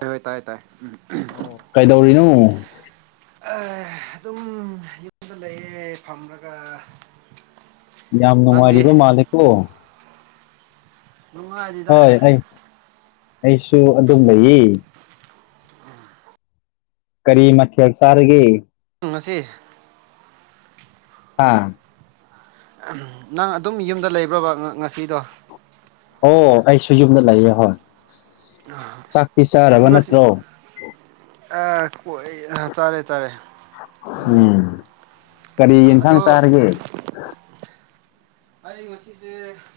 ꯍꯣꯏ ꯇꯥꯏ ꯇꯥꯏ ꯎ ꯑꯣ ꯀꯩꯗꯧꯔꯤꯅꯣ ꯑꯗꯨꯝ ꯌꯨꯝꯗ ꯂꯩꯌꯦ ꯐꯝꯒ ꯌꯥꯝ ꯅꯨꯡꯉꯥꯏꯔꯤꯕ ꯃꯥꯜꯂꯦꯀꯣ ꯁꯉ ꯍꯥꯏꯔꯤꯗ ꯍꯣꯏ ꯑꯩ ꯑꯩꯁꯨ ꯑꯗꯨꯝ ꯂꯩꯌꯦ ꯀꯔꯤ ꯃꯊ ꯆꯥꯔꯒꯦ ꯊꯨꯡꯁꯤ ꯑꯥ ꯅꯪ ꯑꯗꯨꯝ ꯌꯨꯝꯗ ꯂꯩꯕ꯭ꯔꯕ ꯉꯁꯤꯗꯣ ꯑꯣ ꯑꯩꯁꯨ ꯌꯨꯝꯗ ꯂꯩꯌꯦ ꯍꯣꯏ ꯆꯥꯛꯇꯤ ꯆꯥꯔꯕ ꯉꯁꯤ ꯅꯠꯇ꯭ꯔꯣ ꯑꯥ ꯀꯣꯏ ꯆꯥꯔꯦ ꯆꯥꯔꯦ ꯎꯝ ꯀꯔꯤ ꯌꯦꯟꯊꯥꯡ ꯑꯗꯣ ꯆꯥꯔꯒꯦ ꯑꯩ ꯉꯁꯤꯁꯦ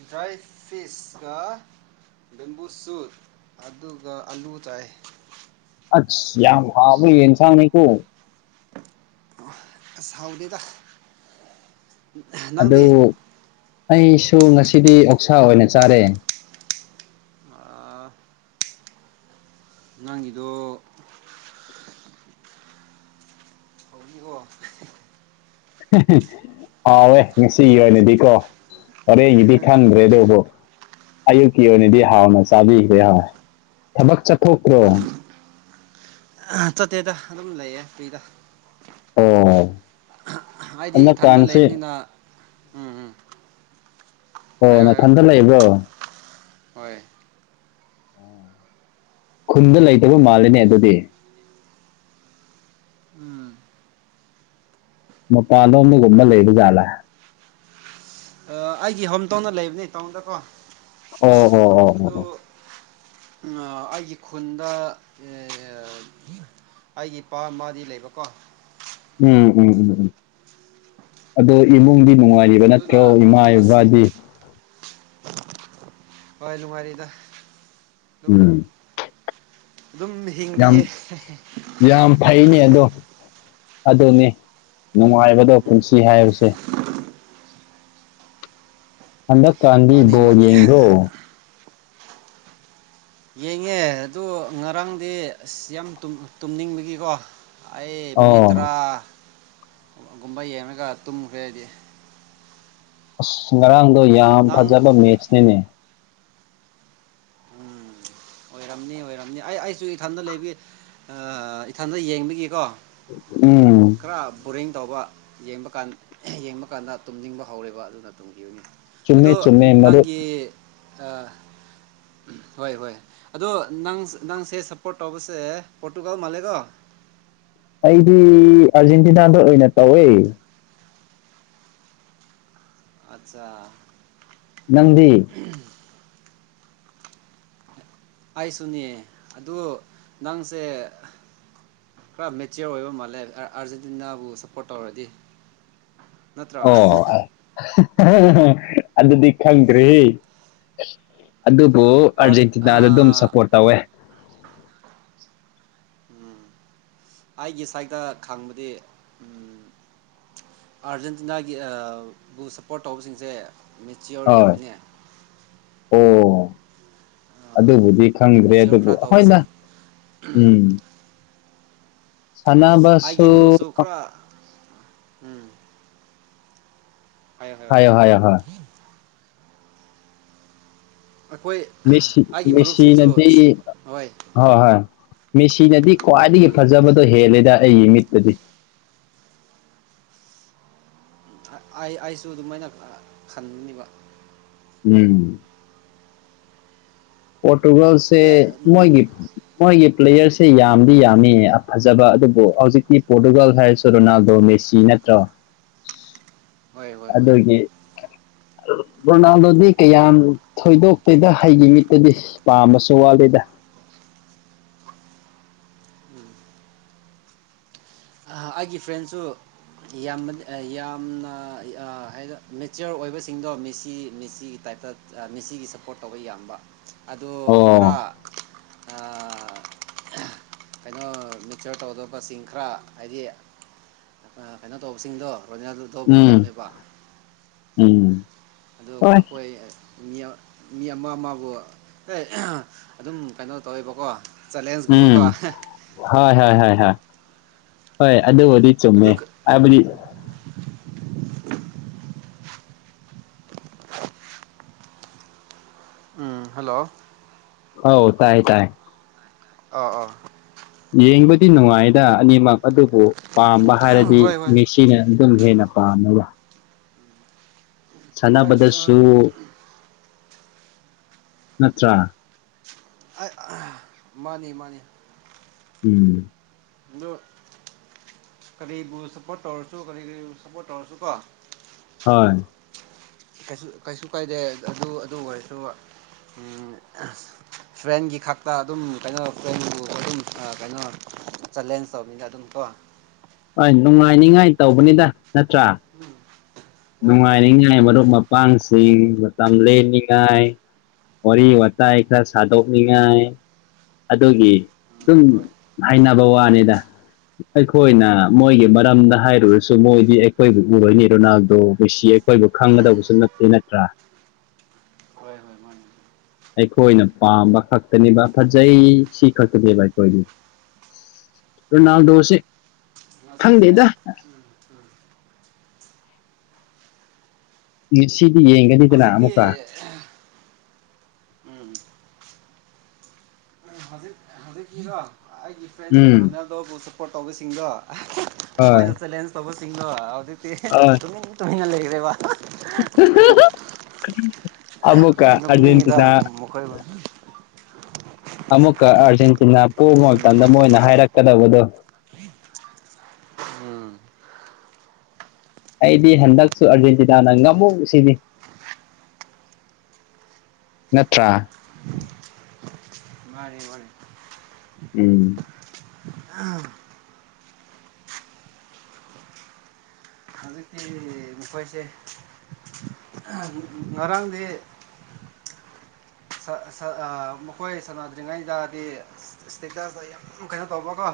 ꯗ꯭ꯔꯥꯏ ꯐꯔꯤꯤꯁꯀ ꯕꯦꯝꯕꯨ ꯁꯨꯠ ꯑꯗꯨꯒ ꯑꯂꯨ ꯇꯥꯏ ꯑ ꯌꯥꯝ ꯍꯥꯕ ꯏꯟꯁꯥꯡꯅꯤꯀꯣ ꯑ ꯁꯥꯎꯅꯦꯗ ꯑꯗꯨ ꯑꯩꯁꯨ ꯉꯁꯤꯗꯤ ꯑꯣꯛꯁꯥ ꯑꯣꯏꯅ ꯆꯥꯔꯦ ꯅꯪꯒꯤꯗ ꯍꯧꯖꯤꯀꯣ ꯍꯥꯎꯋꯦ ꯉꯁꯤꯒꯤ ꯑꯣꯏꯅꯗꯤꯀꯣ ꯑꯔꯦ ꯏꯗꯤ ꯊꯥꯟ ꯔꯦꯗꯣꯕꯣ ꯑꯌꯨꯛꯀꯤ ꯑꯣꯏꯅꯗꯤ ꯍꯥꯟꯅ ꯆꯥꯕꯤꯈ꯭ꯔꯦ ꯍꯣꯏ ꯊꯕꯛ ꯆꯠꯊꯣꯛꯇ꯭ꯔꯣ ꯆꯠꯇꯦꯗ ꯑꯗꯨꯝ ꯂꯩꯌꯦ ꯐ꯭ꯔꯤꯗ ꯑꯣ ꯍꯥꯏꯗꯤ ꯏꯊꯟꯗ ꯍꯟꯗꯛꯀꯥꯟꯁꯦ ꯂꯩꯕꯅꯤꯅ ꯎꯝ ꯎꯝ ꯑꯣ ꯍꯥꯏꯌꯣ ꯍꯥꯏꯌꯣ ꯅꯥꯊꯟꯗ ꯂꯩꯕ꯭ꯔꯣ ꯍꯣꯏ ꯈꯨꯟꯗ ꯂꯩꯇꯕ ꯃꯥꯜꯂꯤꯅꯦ ꯑꯗꯨꯗꯤ ꯎꯝ ꯃꯄꯥꯟꯂꯣꯝꯗꯒꯨꯝꯕ ꯂꯩꯕ ꯖꯥꯠꯂꯥ ꯑꯩꯒꯤ ꯍꯣꯝ ꯇꯥꯎꯟꯗ ꯂꯩꯕꯅꯦ ꯇꯥꯎꯟꯗꯀꯣ ꯑꯣ ꯑꯣ ꯑꯣ ꯑꯗꯨ ꯑꯣ ꯑꯩꯒꯤ ꯈꯨꯟꯗ ꯑꯩꯒꯤ ꯏꯄꯥ ꯃꯗꯤ ꯂꯩꯕꯀꯣ ꯎꯝ -ꯎꯝ- ꯎꯝ- ꯎꯝ ꯑꯗꯣ ꯏꯃꯨꯡꯗꯤ ꯅꯨꯡꯉꯥꯏꯔꯤꯕ ꯅꯠꯇ꯭ꯔꯣ ꯏꯃꯥ ꯏꯕꯥꯗꯤ ꯑꯏ ꯅꯨꯡꯉꯥꯏꯔꯤꯗ ꯑꯗꯨꯝ ꯎꯝ ꯑꯗꯨꯝ ꯌꯥꯝ ꯍꯤꯡꯂꯤꯌꯦ -ꯌꯥꯝ ꯐꯩꯅꯦ ꯑꯗꯣ ꯑꯗꯨꯅꯤ ꯅꯨꯡꯉꯥꯏꯕꯗꯣ ꯄꯨꯟꯁꯤ ꯍꯥꯏꯕꯁꯦ ꯍꯟꯗꯛ ꯀꯥꯟꯗꯤ ꯃꯥꯅꯤ ꯕꯣꯜ ꯃꯥꯅꯤ ꯌꯦꯡꯗ꯭ꯔꯣ ꯌꯦꯡꯉꯦ ꯑꯗꯨ ꯉꯔꯥꯡꯗꯤ ꯑꯁ ꯌꯥꯝ ꯇꯨꯝꯅꯤꯡꯕꯒꯤꯀꯣ ꯑꯩ ꯃꯤꯅꯤꯠ ꯇꯔꯥ ꯑꯣ ꯒꯨꯝꯕ ꯌꯦꯡꯉꯒ ꯇꯨꯝꯈ꯭ꯔꯦ ꯑꯩꯗꯤ ꯑꯁ ꯉꯔꯥꯡꯗꯣ ꯌꯥꯝ ꯅꯪ ꯐꯖꯕ ꯃꯦꯠꯁꯅꯦꯅꯦ ꯎꯝ ꯑꯣꯏꯔꯝꯅꯤ ꯑꯣꯏꯔꯝꯅꯤ ꯑꯩ ꯑꯩꯁꯨ ꯏꯊꯟꯗ ꯂꯩꯕꯒꯤ ꯏꯊꯟꯗ ꯌꯦꯡꯕꯒꯤꯀꯣ ꯎꯝ ꯈꯔ ꯕꯣꯔꯤꯡ ꯇꯧꯕ ꯌꯦꯡꯕ ꯀꯥꯟ ꯌꯦꯡꯕ ꯀꯥꯟꯗ ꯇꯨꯝꯅꯤꯡꯕ ꯍꯧꯔꯦꯕ ꯑꯗꯨꯅ ꯇꯨꯝꯈꯤꯕꯅꯤ ꯑꯗꯣ ꯆꯨꯝꯃꯦ ꯆꯨꯝꯃꯦ ꯃꯔꯨꯞ ꯅꯪꯒꯤ ꯑ ꯍꯣꯏ ꯍꯣꯏ ꯑꯗꯣ ꯅꯪ ꯅꯪꯁꯦ ꯁꯞꯄꯣꯔꯠ ꯇꯧꯕꯁꯦ ꯄꯣꯔꯇꯨꯒꯜ ꯃꯥꯜꯂꯦꯀꯣ ꯑꯩꯗꯤ ꯑꯥꯔꯖꯦꯟꯇꯤꯅꯥꯗ ꯑꯣꯏꯅ ꯇꯧꯋꯦ ꯑꯠꯆꯥ ꯅꯪꯗꯤ ꯑꯩꯁꯨꯅꯦ ꯑꯗꯨ ꯅꯪꯁꯦ ꯈꯔ ꯃꯦꯆꯤꯌꯣꯔ ꯑꯣꯏꯕ ꯃꯥꯜꯂꯦ ꯑꯥꯔꯖꯦꯟꯇꯤꯅꯥꯕꯨ ꯁꯞꯄꯣꯔꯠ ꯇꯧꯔꯗꯤ ꯅꯠꯇ꯭ꯔꯣ ꯑꯣ ꯑꯗꯨꯗꯤ ꯈꯪꯗ꯭ꯔꯦꯍꯦ ꯑꯗꯨꯕꯨ ꯑꯔꯖꯦꯟꯇꯤꯅꯥꯗ ꯑꯗꯨꯝ ꯁꯄꯣꯔꯠ ꯇꯧꯋꯦ [unintelligible] ꯑꯩꯒꯤ ꯁꯥꯏꯗ ꯈꯪꯕꯗꯤ ꯑꯥꯔꯖꯦꯟꯇꯤꯅꯥꯒꯤ ꯕꯨ ꯁꯞꯄꯣꯔꯠ ꯇꯧꯕꯁꯤꯡꯁꯦ ꯃꯦꯆꯤꯌꯣꯔ ꯍꯣꯏ ꯌꯥꯃꯤꯅꯦ ꯑꯣ ꯑꯗꯨꯕꯨꯗꯤ ꯈꯪꯗ꯭ꯔꯦ ꯃꯦꯆꯤꯌꯣꯔ ꯑꯗꯨꯕꯨ ꯈꯔ ꯍꯣꯏꯗ ꯇꯧꯕꯁꯤꯡ ꯎꯝ ꯁꯥꯟꯅꯕꯁꯨ ꯑꯩꯒꯤ ꯃꯔꯨꯞꯁꯨ ꯈꯔ ꯎꯝ ꯍꯥꯏ- ꯍꯥꯏꯣ ꯍꯥꯏꯌꯣ ꯍꯥꯏꯌꯣ ꯍꯣꯏ ꯑꯩꯈꯣꯏ ꯃꯦꯁꯤ ꯑꯩꯒꯤ ꯃꯔꯨꯞꯁꯤꯡꯁꯨ ꯃꯦꯁꯤꯅꯗꯤ ꯍꯣꯏ ꯃꯦꯁꯤꯅꯗꯤ ꯈ꯭ꯋꯥꯏꯗꯒꯤ ꯎꯝ ꯐꯖꯕꯗꯣ ꯍꯦꯜꯂꯦꯗ ꯑꯩꯒꯤ ꯃꯤꯠꯇꯗꯤ ꯑꯩ -ꯑꯩꯁꯨ ꯑꯗꯨꯃꯥꯏꯅ ꯈꯟꯕꯅꯤꯕ ꯎꯝ ꯄꯣꯔꯇꯨꯒꯜꯁꯦ ꯑꯦ ꯎꯝ ꯃꯣꯏꯒꯤ- ꯃꯣꯏꯒꯤ ꯄ꯭ꯂꯦꯌꯔꯁꯦ ꯌꯥꯝꯗꯤ ꯌꯥꯝꯃꯤ ꯐꯖꯕ ꯑꯗꯨꯕꯨ ꯍꯧꯖꯤꯛꯇꯤ ꯄꯣꯔꯇꯨꯒꯥꯜ ꯍꯥꯏꯔꯁꯨ ꯔꯣꯅꯥꯜꯗꯣ ꯃꯦꯁꯤ ꯅꯠꯇ꯭ꯔꯦ ꯠꯇ꯭ꯔꯣ ꯍꯣꯏ ꯍꯣꯏ ꯍꯣꯏ ꯔꯣꯅꯥꯜꯗꯣꯗꯤ ꯀꯌꯥꯝ ꯊꯣꯏꯗꯣꯛꯇꯦꯗ ꯍꯩꯒꯤ ꯃꯤꯠꯇꯗꯤ ꯄꯥꯝꯃꯁꯨ ꯋꯥꯠꯂꯤꯦꯗ [unintelligible] ꯎꯝ ꯑꯩꯒꯤ ꯐ꯭ꯔꯦꯟꯁꯨ ꯌꯥꯝ ꯌꯥꯝꯅ ꯍꯥꯏ ꯃꯦꯆꯌꯣꯔ ꯑꯣꯏꯕꯁꯤꯡꯗꯣ ꯃꯦꯁꯤ ꯃꯦꯁꯤꯒꯤ ꯇꯥꯏ ꯃꯦꯁꯤꯒꯤ ꯁꯞꯄꯣꯔꯠ ꯇꯧꯕ ꯌꯥꯝꯕ ꯑꯗꯣ ꯑꯣ ꯈꯔ ꯀꯩꯅꯣ ꯃꯤꯛꯆꯔ ꯇꯧꯗꯕꯁꯤꯡ ꯈꯔ ꯍꯥꯏꯗꯤ ꯀꯩꯅꯣ ꯇꯧꯕꯁꯤꯡꯗꯣ ꯍꯅ ꯑꯗꯨꯗꯣꯕꯨ ꯎꯝ ꯌꯥꯝꯃꯦꯕ [inaudible] ꯎꯝ ꯑꯗꯨ ꯍꯣꯏ ꯑꯩꯈꯣꯏ ꯃꯤ ꯃꯤ ꯑꯃ ꯑꯃꯕꯨ ꯑꯦ ꯑꯗꯨꯝ ꯀꯩꯅꯣ ꯇꯧꯋꯦꯕꯀꯣ ꯆꯦꯂꯦꯟꯖꯀꯨꯝꯕꯀꯣ ꯎꯝ ꯍꯣꯏ ꯍꯣꯏ ꯍꯣꯌ ꯑꯗꯣ ꯑꯣꯏꯗꯤ ꯆꯨꯝꯃꯦ ꯑꯗꯨ ꯍꯥꯏꯕꯗꯤ ꯎꯝ ꯍꯜꯂꯣ ꯍ ꯇꯥꯏ ꯇꯥꯏ ꯑꯥ ꯑꯥ ꯌꯦꯡꯕꯗꯤ ꯅꯨꯡꯉꯥꯏꯗ ꯑꯅꯤꯃꯛ ꯑꯗꯨꯕꯨ ꯄꯥꯝꯕ ꯑꯥ ꯍꯥꯏꯔꯗꯤ ꯍꯣꯏ ꯍꯣꯏ ꯃꯤꯁꯤꯅ ꯑꯗꯨꯝ ꯍꯦꯟꯅ ꯄꯥꯝꯃꯦ ꯌꯥꯏ ꯎꯝ ꯁꯂꯕꯗꯁꯨ ꯅꯠꯇ꯭ꯔ ꯃꯥꯅꯤ ꯃꯥꯅꯤ ꯎꯝ ꯑꯗꯨ ꯀꯔꯤꯕꯨ ꯁꯞꯄꯣꯔꯠ ꯇꯧꯔꯁꯨ ꯀꯔꯤ ꯁꯞꯄꯣꯔꯠ ꯇꯧꯔꯁꯨ ꯀꯣ ꯍꯣꯏ ꯀꯩꯁꯨ ꯀꯥꯏꯗꯦ ꯑꯗꯨ ꯑꯗꯨ ꯑꯣꯏꯔꯁꯨ ꯐ꯭ꯔꯦꯟꯒꯤ ꯈꯛꯇ ꯑꯗꯨꯝ ꯀꯩꯅꯣ ꯐ꯭ꯔꯦꯟꯕꯨ ꯑꯗꯨꯝ ꯀꯩꯅꯣ ꯆꯦꯂꯦꯟꯖ ꯇꯧꯕꯅꯤꯅ ꯑꯗꯨꯝꯀꯣ ꯍꯣꯏ ꯅꯨꯡꯉꯥꯏꯅꯤꯉꯥꯏ ꯇꯧꯕꯅꯤꯗ ꯅꯠꯇ꯭ꯔꯥ ꯍꯣꯏ ꯍꯣꯏ ꯍꯣꯏ ꯅꯨꯡꯉꯥꯏꯅꯤꯡꯉꯥꯏ ꯃꯥꯅꯤ ꯃꯔꯨꯞ ꯃꯥꯅꯤ ꯃꯄꯥꯡꯁꯤꯡ ꯂꯦꯟꯅꯤꯉꯥꯏ ꯋꯥꯔꯤ ꯋꯥꯇꯥꯏ ꯈꯔ ꯁꯥꯗꯣꯛꯅꯤꯉꯥꯏ ꯑꯗꯨꯒꯤ ꯎꯝ ꯑꯗꯨꯝ ꯍꯣꯏ ꯍꯥꯏꯅꯕ ꯋꯥꯅꯤꯗ ꯑꯩꯈꯣꯏꯅ ꯃꯣꯏꯒꯤ ꯃꯔꯝꯗ ꯍꯥꯏꯔꯨꯔꯁꯨ ꯃꯣꯏꯗꯤ ꯑꯩꯈꯣꯏꯕꯨ ꯎꯔꯣꯏꯅꯤ ꯔꯣꯅꯥꯜ ꯑꯗꯣ ꯃꯁꯤꯁꯤ ꯑꯩꯈꯣꯏꯕꯨ ꯈꯪꯒꯗꯧꯕꯁꯨ ꯅꯠꯇꯦ ꯅꯠꯇ꯭ꯔꯥ ꯍꯣꯏ ꯍꯣꯏ ꯃꯥꯅꯤ ꯑꯩꯈꯣꯏꯅ ꯄꯥꯝꯕ ꯈꯛꯇꯅꯦꯕ ꯐꯖꯩ ꯁꯤ ꯈꯛꯇꯅꯦꯕ ꯑꯩꯈꯣꯏꯗꯤ ꯔꯣꯅꯥꯜꯗꯣꯁꯤ ꯉꯁꯤꯁꯦ ꯎꯝ ꯎꯝ ꯃꯦꯁꯤꯗꯤ ꯌꯦꯡꯒꯅꯤꯗꯅ ꯍꯧꯖꯤꯛꯇꯤ ꯑꯃꯨꯛꯀ ꯎꯝ ꯍꯧꯖꯤꯛ ꯍꯧꯖꯤꯛꯀꯤꯔꯣ ꯑꯩꯒꯤ ꯐ꯭ꯔꯦꯟ ꯎꯝ ꯔꯣꯅꯥꯜꯗꯣꯕꯨ ꯁꯞꯄꯣꯔꯠ ꯇꯧꯕꯁꯤꯡꯗꯣ ꯑꯁ ꯍꯣꯏ ꯃꯈꯣꯏꯅ ꯆꯦꯂꯦꯟꯖ ꯇꯧꯕꯁꯤꯡꯗꯣ ꯍꯧꯖꯤꯛꯇꯤ ꯇꯨꯃꯤꯡ ꯇꯨꯃꯤꯟꯅ ꯂꯩꯈ꯭ꯔꯦꯕ ꯑꯃꯨꯀꯥ ꯅꯣꯛꯅꯤꯡꯉꯤꯗ ꯑꯔꯖꯦꯟꯇꯤꯅꯥ ꯃꯈꯣꯏꯕꯨ ꯑꯃꯨꯛꯀ ꯑꯥꯔꯖꯦꯟꯇꯤꯅꯥ ꯄꯣꯛꯕ ꯎꯝ ꯃꯇꯝꯗ ꯃꯣꯏꯅ ꯍꯥꯏꯔꯛ ꯍꯥꯏꯔꯛ ꯀꯥꯗꯧꯕꯗꯤ ꯎꯝ ꯑꯩꯗꯤ ꯍꯟꯗꯛꯁꯨ ꯑꯥꯔꯖꯦꯟꯇꯤꯅꯥꯅ ꯉꯝꯃꯨ ꯁꯤꯅꯤ ꯅꯠꯇ꯭ꯔꯥ ꯃꯥꯅꯤ ꯃꯥꯅꯤ ꯎꯝ ꯑꯩꯈꯣꯏꯁꯦ ꯉꯔꯥꯡꯗꯤ ꯃꯈꯣꯏ ꯁꯥꯟꯅꯗ꯭ꯔꯤꯉꯩꯗꯗꯤ ꯏꯁꯇꯦꯇꯁ ꯌꯥꯝ ꯀꯩꯅꯣ ꯇꯧꯕꯀꯣ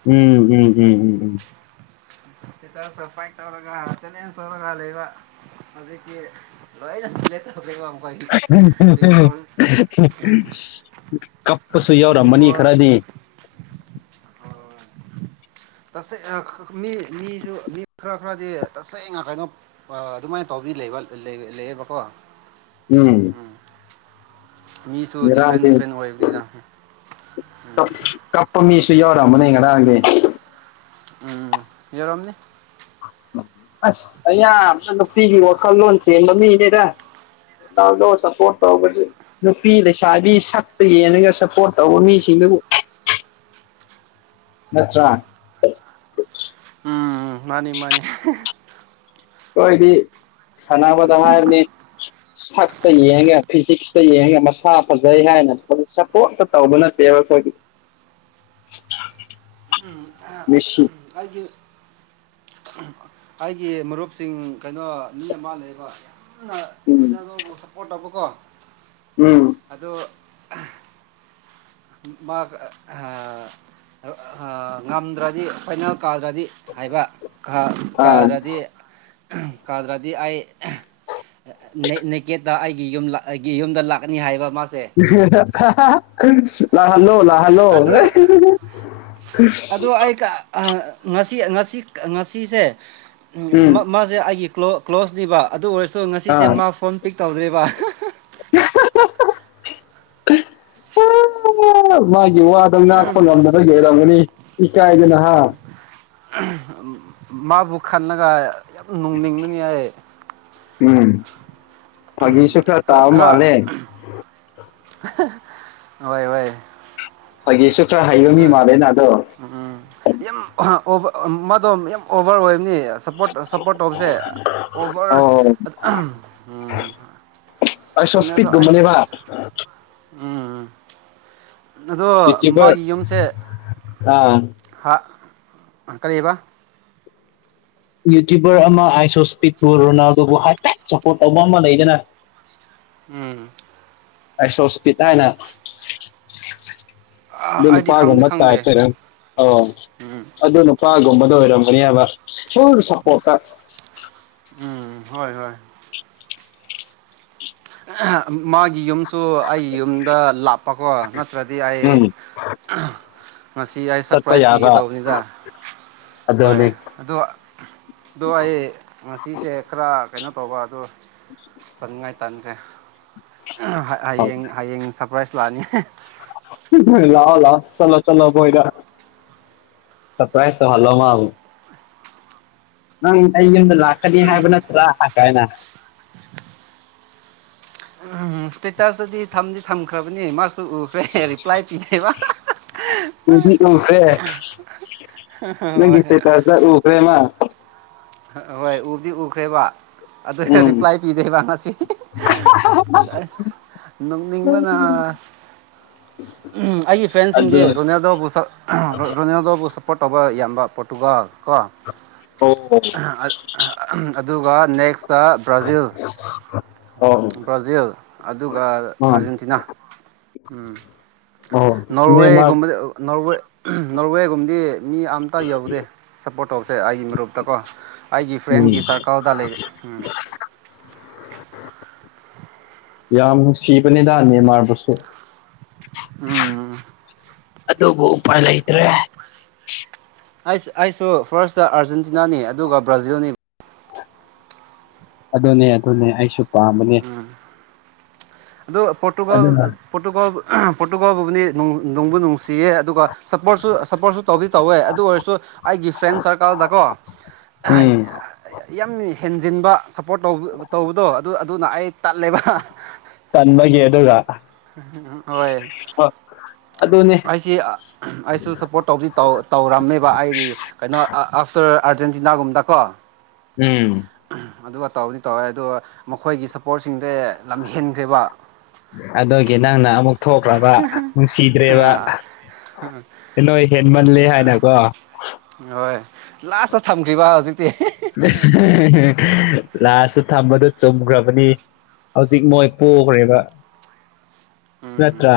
ꯎꯝ ꯎꯝ ꯎꯝ ꯏꯁꯇꯦꯇꯁ ꯐꯥꯏꯠ ꯇꯧꯔꯒ ꯆꯦꯂꯦꯟꯖ ꯇꯧꯔꯒ ꯂꯩꯕ ꯍꯧꯖꯤꯛꯇꯤ ꯂꯣꯏꯔꯦ ꯍꯤ ꯍꯤ ꯍꯤ ꯍꯤ ꯍꯤ ꯀꯞꯄꯁꯨ ꯇ꯭ꯋꯦꯟꯇꯤ ꯌꯥꯎꯔꯝꯃꯅꯤ ꯐꯣꯔ ꯈꯔꯗꯤ ꯃꯤ ꯃꯤꯁꯨ ꯃꯤ ꯈꯔ ꯈꯔꯗꯤ ꯇꯁꯦꯡꯅ ꯀꯩꯅꯣ ꯑꯗꯨꯃꯥꯏꯅ ꯇꯧꯕꯤ ꯑꯗꯨ ꯂꯩ ꯂꯩꯌꯦꯕꯀꯣ ꯎꯝ ꯃꯤꯁꯨ ꯗꯤꯐ꯭ꯔꯦꯟ ꯃꯔꯁꯤ ꯗꯤꯐ꯭ꯔꯦꯟ ꯑꯣꯏꯕꯅꯤꯅ ꯀ ꯎꯝ ꯀꯞꯄ ꯃꯤꯁ ꯁꯌꯥ ꯑꯣꯏꯔꯃꯅꯤ ꯉꯗꯥꯗꯤ ꯎꯝ ꯌꯔꯣꯝꯅꯤ ꯑꯁ ꯑ ꯅꯨꯄꯤꯒꯤ ꯋꯥꯈꯜꯂꯣꯟ ꯆꯦꯟꯕ ꯃꯤꯅꯦꯔ ꯅꯣ ꯁꯞꯄꯣꯔꯠ ꯇꯧꯕ ꯅꯨꯄꯤ ꯂꯩꯁꯥꯕꯤ ꯁꯛꯇ ꯌꯦꯡꯉꯒ ꯁꯞꯄꯣꯔꯠ ꯇꯧꯕ ꯃꯤꯁꯤꯡꯗꯨꯕꯨ ꯎ ꯅꯠꯇ꯭ꯔ ꯎꯝ ꯃꯥꯅꯤ ꯃꯥꯅꯤ ꯑꯩꯈꯣꯏꯗꯤ ꯁꯥꯟꯅꯕꯗ ꯍꯥꯏꯔꯗꯤ ꯁꯛꯇ ꯌꯦꯡꯒ ꯐꯤꯖꯤꯛꯁꯇ ꯌꯦꯡꯉ ꯃꯁꯥ ꯐꯖꯩ ꯍꯥꯏꯔ ꯁꯞꯄꯣꯔꯠꯇ ꯇꯧꯕ ꯅꯠꯇꯦꯕ ꯑꯩꯈꯣꯏꯒꯤ ꯎꯝ ꯎꯝ ꯑꯩꯒꯤ ꯃꯔꯨꯞꯁꯤꯡ ꯀꯩꯅꯣ ꯃꯤ ꯑꯃ ꯂꯩꯕ ꯎꯝ ꯔꯣꯅꯥꯜꯗꯣꯕꯨ ꯁꯞꯄꯣꯔꯠ ꯇꯧꯕ ꯀꯣ ꯎꯝ ꯑꯗꯣ ꯃꯥ ꯉꯝꯗ꯭ꯔꯗꯤ ꯐꯥꯏꯅꯦꯜ ꯀꯥꯗ꯭ꯔꯗꯤ ꯍꯥꯏꯕ ꯀꯗ꯭ꯔꯗꯤ ꯀꯥꯗ꯭ꯔꯗꯤ ꯑꯩ ꯅꯦꯀꯦꯠꯇ ꯑꯩꯒꯤ ꯌ ꯌꯨꯝꯗ ꯂꯥꯛꯀꯅꯤ ꯍꯥꯏꯕ ꯃꯥꯁꯦ ꯂꯜꯂꯣ ꯂ ꯍꯜꯂꯣ ꯑꯗꯨ ꯑꯗꯨ ꯑꯩ ꯉꯁꯤ ꯉꯁꯤ ꯉꯁꯤꯁꯦ ꯎꯝ ꯃꯥꯁꯦ ꯑꯩꯒꯤ ꯀ꯭ꯂꯣꯖꯅꯦꯕ ꯑꯗꯨ ꯑꯣꯏꯔꯁꯨ ꯁꯣ ꯉꯁꯤꯁꯦ ꯃꯥ ꯐꯣꯝ ꯄꯤꯛ ꯇꯧꯗ꯭ꯔꯤꯕ ꯍꯍ ꯎ ꯎ ꯃꯥꯒꯤ ꯋꯥꯗ ꯉꯥꯛꯄ ꯉꯝꯗꯅ ꯂꯩꯔꯝꯃꯅꯤ ꯏꯀꯥꯏꯗꯅ ꯍꯥ ꯃꯥꯕꯨ ꯈꯜꯂꯒ ꯌꯥꯝ ꯅꯣꯛꯅꯤꯡꯕꯅꯤ ꯑꯩ ꯎꯝ ꯐꯥꯒꯤꯁꯨ ꯈꯔ ꯇꯥꯕ ꯀꯔ ꯃꯥꯜꯂꯦ ꯋꯥꯏ ꯋꯥꯏ [unintelligible] ꯃꯤ ꯑꯗꯨꯒ ꯃꯥꯜꯂꯦꯅ ꯑꯗꯣ ꯎ ꯎ ꯌꯥꯝ ꯑꯍ ꯃꯗꯣꯝ ꯌꯥꯝ ꯑꯣꯚꯔ ꯑꯣꯏꯕꯅꯤ ꯁꯄꯣꯔꯠ ꯁꯞꯄꯣꯔꯠ ꯇꯧꯕꯁꯦ ꯑꯣꯕꯔ ꯑꯣ ꯄꯥꯏꯁꯣꯁꯄꯤꯠꯗꯕꯅꯦꯕ ꯎꯝ ꯑꯗꯣ ꯌꯨꯇ꯭ꯌꯨꯕꯔ ꯃꯥꯒꯤ ꯌꯨꯝꯁꯦ ꯑꯥ ꯑꯪ ꯀꯔꯤꯕ ꯌꯨꯇ꯭ꯌꯨꯕꯔ ꯑꯃ ꯑꯥꯏꯁꯣꯁꯄꯤꯠꯄꯨ ꯔꯣꯅꯥꯜꯗꯣꯕꯨ ꯍꯥꯏꯐꯦꯠ ꯁꯞꯄꯣꯔꯠ ꯇꯧꯕ ꯑꯃ ꯂꯩꯗꯅ [inaudible] ꯎꯝ ꯑꯩꯁꯣꯁꯄꯤꯠ ꯍꯥꯏꯅ ꯂꯤꯂ ꯑꯩꯗꯤ ꯄꯒ ꯈꯪꯗꯤ ꯃꯠꯇ ꯈꯪꯗꯦ ꯍꯥꯏꯇꯦꯔꯦ ꯑꯣ ꯎꯝ ꯑꯗꯨ ꯅꯨꯄꯥꯒꯨꯝꯕꯗ ꯑꯣꯏꯔꯝꯃꯅꯦꯕ ꯐꯨꯜ ꯁꯄꯣꯔꯠꯇ ꯎꯝ ꯍꯣꯏ ꯍꯣꯏ ꯃꯥꯒꯤ ꯌꯨꯝꯁꯨ ꯑꯩꯒꯤ ꯌꯨꯝꯗ ꯂꯥꯞꯄꯀꯣ ꯅꯠꯇ꯭ꯔꯗꯤ ꯑꯩ ꯎꯝ ꯉꯁꯤ ꯑꯩ ꯆꯠꯄ ꯁꯔꯄ꯭ꯔꯥꯏꯁ ꯄꯤꯒꯦ ꯌꯥꯕ ꯇꯧꯕꯅꯤꯗ ꯍꯣꯏ ꯑꯗꯨꯅꯤ ꯑꯣ ꯑꯣ ꯑꯩ ꯉꯁꯤꯁꯦ ꯈꯔ ꯀꯩꯅꯣ ꯇꯧꯕ ꯑꯗꯨ ꯆꯅꯤꯡꯉꯥꯏ ꯇꯟꯈ꯭ꯔꯦ ꯍꯌꯦꯡ ꯍꯌꯦꯡ ꯁꯔꯄ꯭ꯔꯥꯏꯖ ꯂꯥꯛꯑꯅꯤ ꯆꯂꯣ ꯆꯂꯣ ꯣꯏꯗ ꯁꯔꯄ꯭ꯔꯥꯏꯖ ꯍꯜꯂꯣ ꯃꯥ ꯅꯪ ꯑꯩ ꯌꯨꯝꯗ ꯂꯥꯛꯀꯅꯤ ꯍꯥꯏꯕ ꯅꯠꯇ ꯂ ꯆꯥꯏꯅꯥ ꯎꯝ ꯏꯁꯇꯦꯇꯁꯇꯗꯤ ꯊꯝꯗꯤ ꯊꯝꯈ꯭ꯔꯕꯅꯤ ꯃꯥꯁꯨ ꯎꯈ꯭ꯔꯦ ꯔꯤꯄ꯭ꯂꯥꯏ ꯄꯤꯅꯩꯕ ꯎꯈꯔꯦ ꯍꯣꯏ ꯅꯁꯦ ꯇ ꯆ ꯎꯈꯔꯦ ꯃꯥ ꯑꯍꯣꯏ ꯎꯕꯗꯤ ꯎꯈ꯭ꯔꯦꯕ ꯑꯗꯨ ꯎꯝ ꯔꯤꯄ꯭ꯂꯥꯏ ꯄꯤꯗꯣꯏꯦꯕ ꯉꯁꯤ ꯑꯗ ꯑꯁ ꯅꯣꯛꯅꯤꯡꯕꯅ ꯑꯩꯒꯤ ꯐ꯭ꯔꯦꯟꯁꯤꯡꯗꯤ ꯑꯗꯨ ꯔꯣꯅꯦꯜꯗꯣꯕꯨ ꯔꯣꯅꯦꯜꯗꯣꯕꯨ ꯁꯞꯄꯣꯔꯠ ꯇꯧꯕ ꯌꯥꯕ ꯄꯣꯣꯔꯇꯨꯒꯥꯜ ꯍ ꯑꯗꯨꯒ ꯅꯦꯛ ꯎ ꯕ꯭ꯔꯥꯖꯤꯜ ꯑꯗꯨꯒ ꯑꯥ ꯑꯥꯔꯖꯦꯟꯇꯤꯅꯥ ꯎꯝ ꯑꯣ ꯅꯦꯃꯥꯔ ꯅꯣꯔꯋꯦꯒꯨꯝꯕ ꯅꯋꯦ ꯅꯣꯔꯋꯦꯒꯨꯝꯕꯗꯤ ꯃꯤ ꯑꯇ ꯌꯧꯗꯦ ꯁꯞꯄꯣꯔꯠ ꯇ ꯇꯣꯛꯞꯁꯦ ꯑꯩꯒꯤ ꯃꯔꯨꯞꯇꯀꯣ ꯑꯩꯒꯤ ꯎꯝ ꯐ꯭ꯔꯦꯟꯒꯤ ꯁꯥꯔꯀꯜꯗ ꯂꯩꯕ ꯎꯝ ꯌꯥꯝ ꯅꯨꯡ ꯁꯤꯕꯅꯤꯗꯥꯅꯤ ꯃꯥꯕꯁꯨ ꯎꯝ ꯑꯗꯨꯗ ꯎꯄꯥꯏ ꯂꯩꯏꯇ꯭ꯔꯦ ꯑꯩꯁꯨ ꯐꯥꯔꯁꯇ ꯑꯥꯔꯖꯦꯟꯇꯤꯅꯥꯅꯤ ꯑꯗꯨꯒ ꯕ꯭ꯔꯥꯖꯤꯜꯅꯤ ꯑꯗꯣꯅꯦ ꯑꯗꯣꯅꯦ ꯎꯝ ꯑꯗꯨ ꯄꯣꯔꯇꯨꯒꯜ ꯑꯗꯨꯅ ꯄꯣꯔꯇꯨꯒꯜ ꯄꯣꯔꯇꯨꯒꯜꯕꯨꯅꯤ ꯅꯣꯡꯕꯨ ꯅꯨꯡꯁꯤꯌꯦ ꯑꯗꯨꯒ ꯁꯞꯄꯣꯔꯠꯁꯨ ꯁꯞꯄꯣꯔꯠꯁꯨ ꯇꯧꯗꯤ ꯇꯧꯋꯦ ꯑꯗꯨ ꯑꯣꯏꯔꯁꯨ ꯑꯩꯒꯤ ꯐ꯭ꯔꯦꯟ ꯁꯔꯀꯜꯗꯀꯣ ꯎꯝ ꯌꯥꯝꯃꯤ ꯍꯦꯟꯖꯤꯟꯕ ꯁꯞꯄꯣꯔꯠ ꯇꯧꯕꯗꯣ ꯑꯗꯨ ꯑꯗꯨꯅ ꯑꯩ ꯇꯠꯂꯦꯕ ꯆꯟꯕꯒꯤ ꯑꯗꯨꯒ ꯑꯣꯏꯣꯏ ꯑꯗꯨꯅꯦ ꯑꯩꯁꯤ ꯑꯩꯁꯨ ꯁꯞꯄꯣꯔꯠ ꯇꯧꯕꯗꯤ ꯇꯧꯔꯝꯃꯦꯕ ꯑꯩꯒꯤ ꯀꯩꯅꯣ ꯑꯥꯐꯇꯔ ꯑꯥꯔꯖꯦꯟꯇꯤꯅꯥꯒꯨꯝꯗꯀꯣ ꯎꯝ ꯑꯗꯨꯒ ꯇꯧꯗꯤ ꯇꯧꯋꯦ ꯑꯗꯣ ꯃꯈꯣꯏꯒꯤ ꯏꯁꯄꯣꯔꯠꯁꯤꯡꯁꯦ ꯂꯝꯍꯦꯟꯈ꯭ꯔꯦꯕ ꯑꯗꯨꯒꯤ ꯅꯪꯅ ꯑꯃꯨꯛ ꯊꯣꯛꯈ꯭ꯔꯕ ꯅꯨꯡꯁꯤꯗ꯭ꯔꯦꯕ ꯀ ꯅꯣꯏ ꯍꯦꯟꯃꯜꯂꯦ ꯍꯥꯏꯅꯀꯣ ꯍꯣꯏ ꯂꯥꯁꯇ ꯊꯝꯈ꯭ꯔꯤꯕ ꯍꯧꯖꯤꯛ [unintelligible] ꯂꯥꯁꯁꯨ ꯊꯝꯕꯗꯨ ꯆꯨꯝꯈ꯭ꯔꯕꯅꯤ ꯍꯧꯖꯤꯛ ꯃꯣꯏ ꯄꯣꯛꯈ꯭ꯔꯦꯕ ꯎꯝ ꯎꯝ